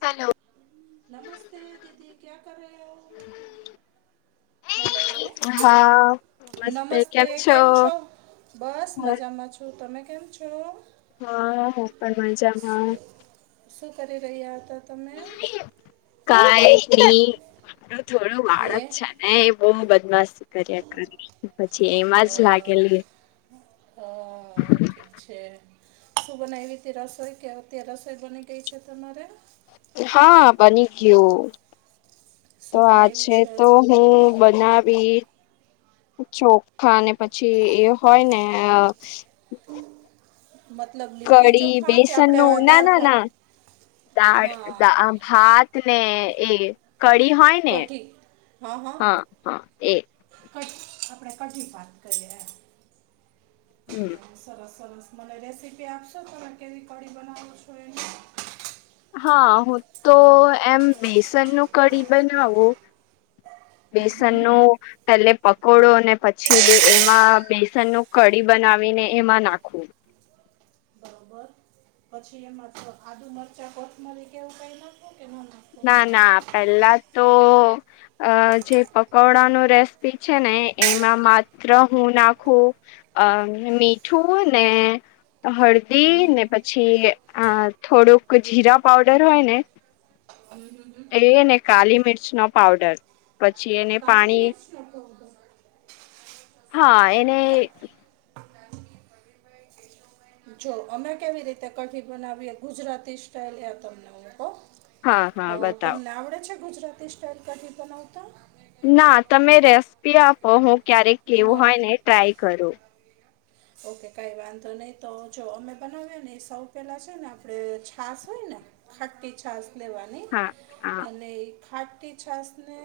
Hello નમસ્તે દીદી ક્યા કર રહ હો હેલો નમસ્તે કેમ છો બસ મજામાં છો તમે કેમ છો હા હ પણ મજામાં. શું કરી રહ્યા હતા તમે કઈ નઈ મારું થોડું વાળ હે જ છે એ એ બહ બદમાશ કર્યા કર પછી એમાં જ લાગેલી હ ઠીક છે શું બનાવીવી તે રસોઈ કે તે રસોઈ બની ગઈ છે તમારે હા બની ગયું તો શું આ બનાવ્યું છે તો આજ? હું ના બી ચોખા અને પછી એ હોય ને મતલબ લીટી કઢી ચોખા કે બેસન આપણે નું ના દાળ ના ભાત ના દાળ હા દા ભાત ને એ કઢી હોય ને કઢી હા હા એ પટ આપણે કઢી ભાત કરીએ. હમ સરસ- સરસ મને રેસીપી આપશો? તમે કેવી કઢી બનાવો છો એની હા. હું તો એમ બેસન નું કઢી બનાવું. હમ બેસન હમ. નું પેલે પકોડો ને પછી એમાં બેસન નું કઢી બનાવીને એમાં નાખવું. બરોબર પછી એમાં આદુ, મરચા, કોથમરી કેવું કઈ નાખું કે નો ના ના ના પેલા તો અ જે પકોડા ન રેસીપી છે ને એમાં માત્ર હું નાખું અ મીઠું ને હળદ દી હમ ને પછી થોડુંક જીરા પાવડર હોય ન [inaudible] એ ને કાલી મિરચ નો પાવડર, પછી એને પાણી [unintelligible] હા એને. કા- [inaudible] જો અમે કેવી રીતે કઢી બનાવીએ ગુજરાતી સ્ટાઈલ હે તમને હું કવ? હા હા હવ બતાવો તમને આવડે છે ગુજરાતી સ્ટાલ કઢી બનાવતા? ના તમે રેસીપી આપો. હું ક્યારેક કેવું અ, હોય ને ટ્રાય કરું. ઓકે કઈ વાંધો નહી. તો જો અમે બનાવએ ને સૌ પેલા છે ને આપડે છાસ હોય ને ખાટી છાસ લેવાની. હા આ અને એ ખાટી છાસ ને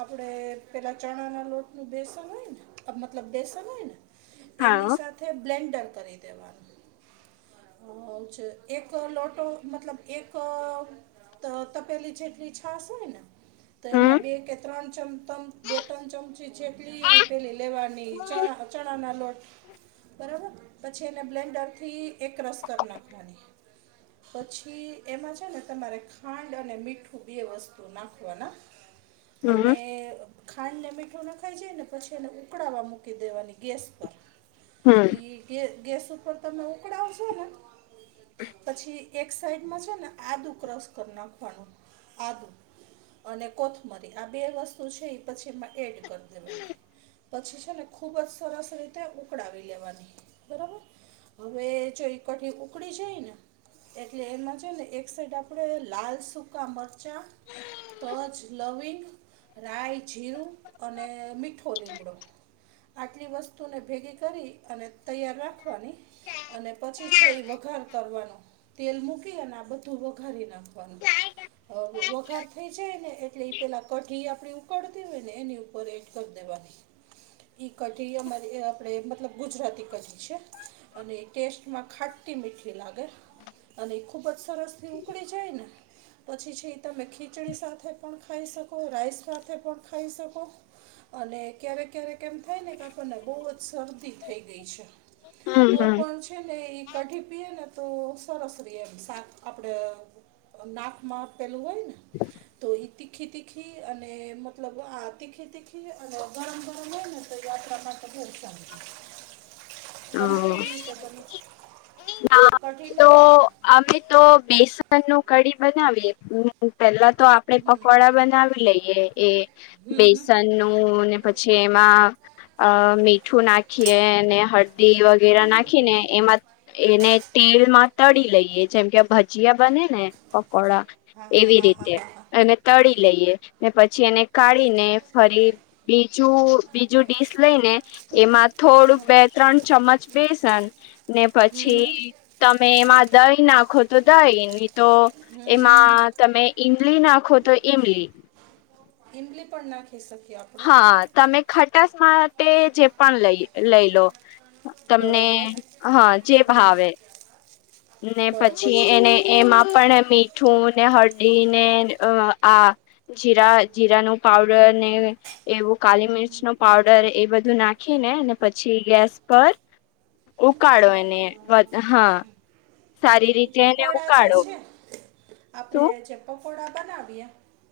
આપણેે પેલા ચણા ના લોટનું બેસન હોય ને મતલબ બેસન હોય ને એની હા સાથે બ્લેન્ડર કરી દેવાનું. [unintelligible] છે. એક લોટો મતલબ એક તો તપેલી જેટલી છાશ હોય ને? તો હમ એમાં બે કે ત્રણ ચમ તમ બે ત્રણ ચમચી જેટલી પેલી લેવાની. ચણા ચણા ના લો બરાબર પછી એને બ્લેન્ડર થી એક રસ કરી નાખવાની પછી એમાં છે ને તમારે ખાંડ અને મીઠું બે વસ્તુ નાખવાના. [inaudible] હમ અને ખાંડ ને મીઠું નાખાઈ જાય ને પછી એને ઉકળાવવા મૂકી દેવાની ગેસ પર હમ ઈ ગે ગેસ ઉપર તમે ઉકળાવશો ને પછી એક સાઈડમાં છે ને આદુ ક્રોસ કરી નાખવાનું, આદુ અને કોથમરી આ બે વસ્તુ છે એ પછી એમાં એડ કરી દેવાની. પછી છે ને ખુબ જ સરસ રીતે ઉકડાવે લેવાની બરાબર, હવે જો ઈ કઢી ઉકડી જાય ને એટલે એમાં છે ને એક સાઈડ આપડે લાલ સુક સુકા મિરચાં, તજ, લવિંગ, રાય, જીરું અને મીઠો લીમડો આટલી વસ્તુને ભેગી ક અને તૈયાર રાખવાની અને પછી છે, એ વઘાર કરવાનો તેલ મૂકી અને આ બધું વઘારી નાખવાનું. વઘાર થઈ જાય ને એટલે એ પેલા કઢી આપડે ઉકળતી હોય ને એની ઉપર કરદેવાની ઈ કઢી અમારી આપડે મતલબ ગુજરાતી કાઢી છે, અને એ ટેસ્ટમાં ખાટટી મીઠી લાગે અને એ ખુબ જ સરસ થી ઉકળી જાય ને પછી છે તમે ખીચડી સાથે પણ ખાઈ શકો રાઈસ સાથે પણ ખાઈ શકો અને ક્યારેક ક્યારેક એમ થાય ને કા આપણ ને બોવ જ શરદી થાય થ ગઈ છે, હમ તો હમ પણ છે. ને એ કઢી પીએ ને તો સરસ રએ એમ સાક આપણે નાકમાં પેલું હોયને તો ઈ તીખી તીખી અને મતલબ આ તીખી તીખી અને ગરમ ગરમ હોય ને, તો ઈ માટે બહુ ઊંચી તમે કે રીતે બને. ના તો, અમે તો બેસન નું કઢી બનાવીએ પેલા તો આપણે પકોડા બનાવી લઈએ એ હમ હમ બેસન નું ને પછી એમાં, અ મીઠું નાખીએ ને હળદી વગેરે નાખી ને એમાં એને તેલ માં તળી લઈએ જેમ કે, ભજીયા બને ને પકોડા એવી રીતે અને તળી લઈએ ને પછી એને કાઢીને ફરી બીજ બીજું ડીશ લઈ ને એમાં થોડું બે -ત્રણ ચમચ બેસન, ને હમ પછી હમ તમે એમાં દહીં નાખો તો દહીં નહી તો હમ એમાં, તમે ઈમલી નાખો તો ઈમલી, ઈમલી પણ ના ખાઈ શકીએ, આપણે હા તમે ખટાસ માટે જે પણ લઈ લઈ લો, તમને બરોબર હા જે હમ ભાવે ને બરોબર પછી છે એને એમાં પણ મીઠું ને હળદી ને આ, જીરા જીરા નું પાવડર ને, એવું કાલી મિરચ નો પાવડર એ બધું નાખીને અને પછી ગેસ પર, ઉકાળો ચડાઈ એને દેવાનું હા, સારી એ રીતે એને પકોડા જે ઉકાળો છે, આપડે શું જે પકોડા બનાવીએ.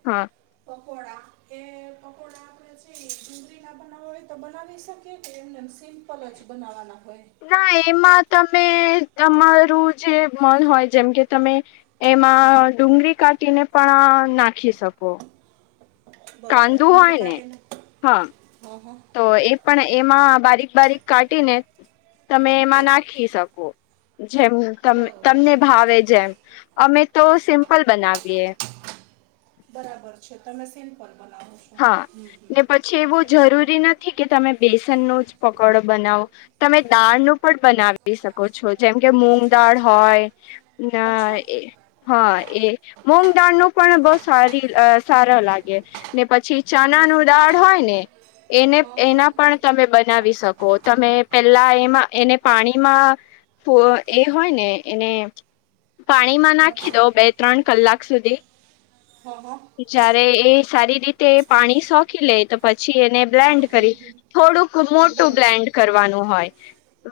હા, પકોડા એ પકોડા આપડે જે ડુંગરી ના બનાવવા હોય તો બનાવી શકીએ. કે એમને એમ સિમ્પલ જ બનાવવાના હોય. ના એમાં તમે તમારું જે મન હોય જેમ કે તમે, એમાં ડુંગળી કાપીને પણ નાખી શકો, બરોબર કાંદું હોય ડુંગળી ને કાઢીને હા હા હા તો એ, પણ એમાં બારીક બારીક કાઢીને. તમે એમાં નાખી શકો જેમકે, બરોબર તમને ભાવે જેમ અમે તો સિમ્પલ બનાવીએ, બરાબર છે, તમે સિમ્પલ બનાવો છો. હા ને પછી એવું જરૂરી નથી કે તમે બેસનનો જ પકોડો બનાવો. તમે દાળ ન પણ બનાવી શકો છો, જેમ કે મૂંગ દાળ હોય. ના અચ્છા એ. હા એ મગ દાળ ન પણ બહુ સારી સારો લાગે. ને પછી ચના ન દાળ હોય ને એને હા હા એના પણ. તમે બનાવી શકો તમે પેલા એમાં એને પાણીમાં, પ એ હોય ને એને, પાણીમાં નાખી મત- દો બે- ત્રણ કલાક સુધી, હા, હા. જયારે એ સારી રીતે પાણી સોકી લે તો પછી એને બ્લેન્ડ કરી થોડુંક. મોટું બરોબર બ્લેન્ડ કરવાનું હોય.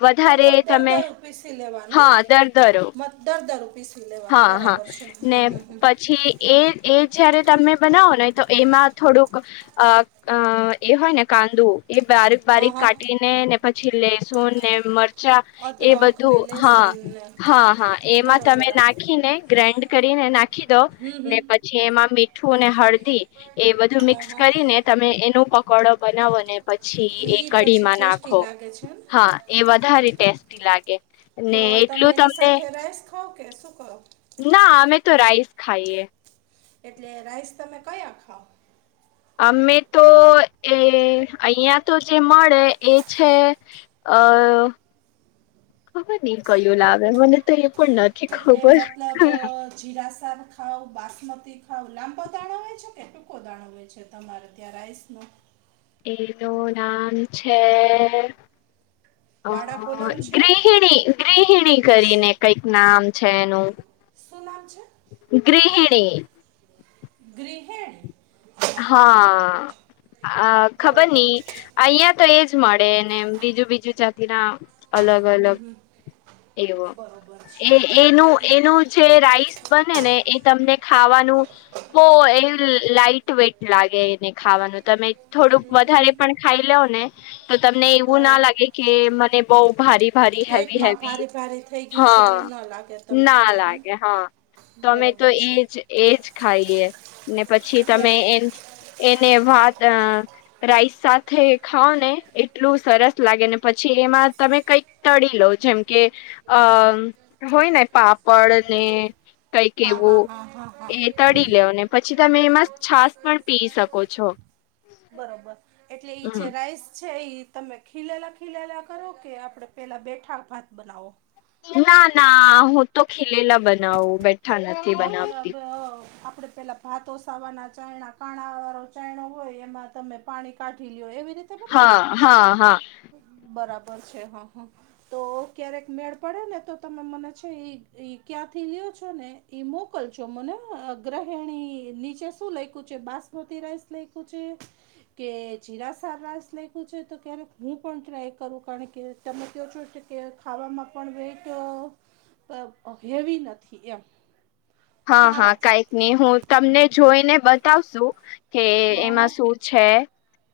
વધારે મતલબ તમે દરદરું પીસી લેવાનું ને હા દરદરો મત દરદરું પીસી લેવાનું હા. હા, બરાબર છે હમ ને હમ હમ. પછી એ એ જયારે તમે બનાવો તો એમાં થોડુંક અ એ હોય ને કાંદું એ બારીક હા બારીક હા કાઢીને, ને પછી લેસું ને મરચા, એ અદરક ને બધું હા, લહેસુન ને હા, હા એમાં તમે બરોબર હા. નાખીને ગ્રાઇન્ડ કરીને નાખી દો હમ હમ ને પછી એમાં મીઠું અને હળદી, એ બધું હા મિક્સ હા કરીને તમે એનો પકોડો બનાવો ને પછી એ ઈ પછી કઢીમાં ટેસ્ટી નાખો લાગે છે ને હા એ વધારે ટેસ્ટી લાગે, તો ને તમે એટલું એની તમને સાથે રાઈસ ખાવ કે શું કરો, ના અમે તો રાઇસ ખાઈએ એટલે રાઈસ તમે કયા ખાઓ અમે તો એ અહિયાં તો જે મળે એ છે અ ખબર નહી કયું લાવે મને તો એ પણ નથી કે એટલે ખબર હ મતલબ અ, જીરા સાર ખાાવ બાસમતી ખાાવ લાંબા દાણો હોય છે કે. કો દાણો હોય છે તમારે ત્યાં રાઇસનું એનું નામ છે. વાડા કોલમ છે ગૃહણી ગૃહિણી કરીને કઈક નામ છે એનું. શું નામ છે. ગૃહિણી. ગૃહિણી. હા અ ખબર બરોબર ની. અહિયાં તો એજ મળે ને બીજું બીજું ચતી ના અલગ અલગ એવો બરોબર છે એ એનું એટલે એનું જે રાઈસ બને ને એ તમને ખાવાનું બહુ એ લાઈટ. વેટ લાગે એને ખાવાનું તમે થોડુંક હમ, વધારે પણ ખાઈ લવ ને. તો તમને તો એવું ના લાગે કે મને બઉ ભારી. ભરી હેવી પેટમાં હેવી ભારે ભારે થઈ ગયું છે એવું હા ન લાગે તમને ના હં હં લાગે હા. તોમે તો બરોબર છે એજ એજ ખાઈએ ને પછી એટલે તમે એ એને વાત રાઈસ સાથે ખાઓ ને એટલું સરસ લાગેને પછી એમાં તમે કઈક તળી લો જેમ કે અ હોય ને પાપડ ને. કઈ હા હા કેવું હા હા હા એ તળી લેવ ને પછી તમે એ મસ્ત બરોબર એટલે એ જરા આઈસ છે તમે ખીલેલા ખીલેલા કરો કે આપડણે પેલા બેઠા ભાત બનાવો. ના ના હું તો ખીલેલા બનાવું બે મતલબ આપડે પહેલા હાથ સાવાના ચયણા કાણા વાળો ચયણો હોય એમાં તમે પાણી કાઢી લો એવી રીતે બનાવો ને હા હા હા. બરાબર છે હા હા તો ક્યારેક મેળ પડે ને તો તમે મને છે એ એ ક્યાંથી લ લોઓ છો ને એ મોકલશો મને ગૃહિણી નીચે શું લેખું છે બાસમતી રાઈસ લેકું છે. કે જીરા સા રાઇસ લેખું છે તો ક્યારે હું પણ ટ્રાય કરું કારણ કે તમે ક્યુ શો છે કે ખાવામાં પણ વેજ પર હેવી નથી નથી એમ હા હા સારા છે કઈક નહી હું તમને જોઈને બતાવશું કે હા હા એમાં શું? છે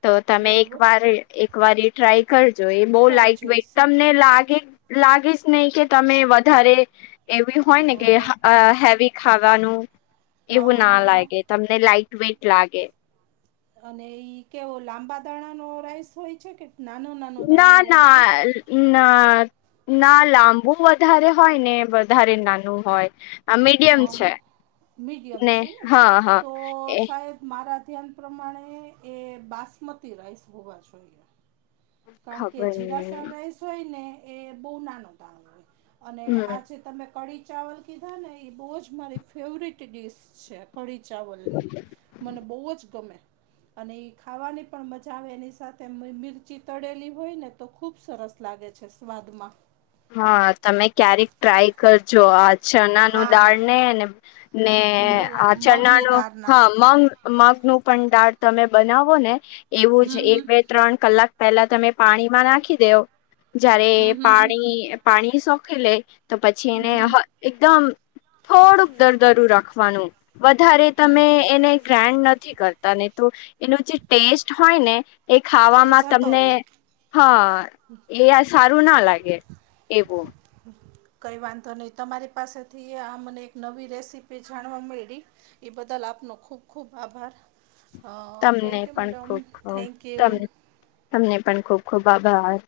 તો તમે એક બરોબર વાર એક વાર ટ્રાય કરજો એ બહુ કરી લાઈટ વેટ જોઈશ તમને લાગે લાગીશ નહી કે તમે વધારે એવી હોય ને કે હા હેવી ખાવાનું હા એવું હા ના હા હા લાગે તમને લાઈટ વેટ લાગે અને ઈ કેવો લાંબા દાણા ન રાઈસ હોય છે કે નાનો નાનો દાણો ના હોય છે. ના ના ના લાંબુ વધારે હોય ને વધારે નાનું હોય. આ હ મીડિયમ છે મીડિયમ છે ને હા હા તો એ સાહેબ મારા ધ્યાન પ્રમાણે એ બાસમતી રાઇસ હોવા જોઈએ. કારણ કે ખબર નહી જીરાસાર રાઈસ હોય ને એ બહુ નાનો દાણ હોય. અને હમ આ જેે તમે કઢી ચાવલ કીધા ને એ બહુ જ મારી ફેવરટ ડીશ છે. કડી ચાવલની મને બહુ જ ગમે અને એ ખાવાની પણ મજા આવે એની સાથે મિરચી તળેલી હોય ને તો ખૂબ સરસ લાગે છે સ્વાદમાં. હા તમે ક્યારેક ટ્રાય કરજો આ ચણા નુ હા દાળ ને ને. ને મગ આ મગની ચણાણું દાળના હા મમ. મગ નું પણ દાળ તમે બનાવો ને એવું જ હમ એ. હમ ત્રણ કલાક પહેલા તમે પાણીમાં નાખી દવ જયારે હમ હમ પા. હમ પાણી સોખી લે તો પછી એને. હમ હમ એકદમ થોડુંક દરદરું રાખવાનું વધારે તમે એને. ગ્રાન્ડ નથી કરતા ને તો એનું જે ટેસ્ટ હોય ને. એ ખાવામાં જતો તમને રહ્યો હા એ સારું ના લાગે. એવો. હ. કઈ વાંધો નહીિ તમારી પાસેથી આ મને એક નવી રેસીપી જાણવા મળ. એ બદલ આપનો ખુબ ખુબ આભાર. હ તમને થેન્ક યુ પણ મેડમ ખૂબ ખૂબ થેન્કયુ. તમ તમને પણ ખુબ ખુબ આભાર.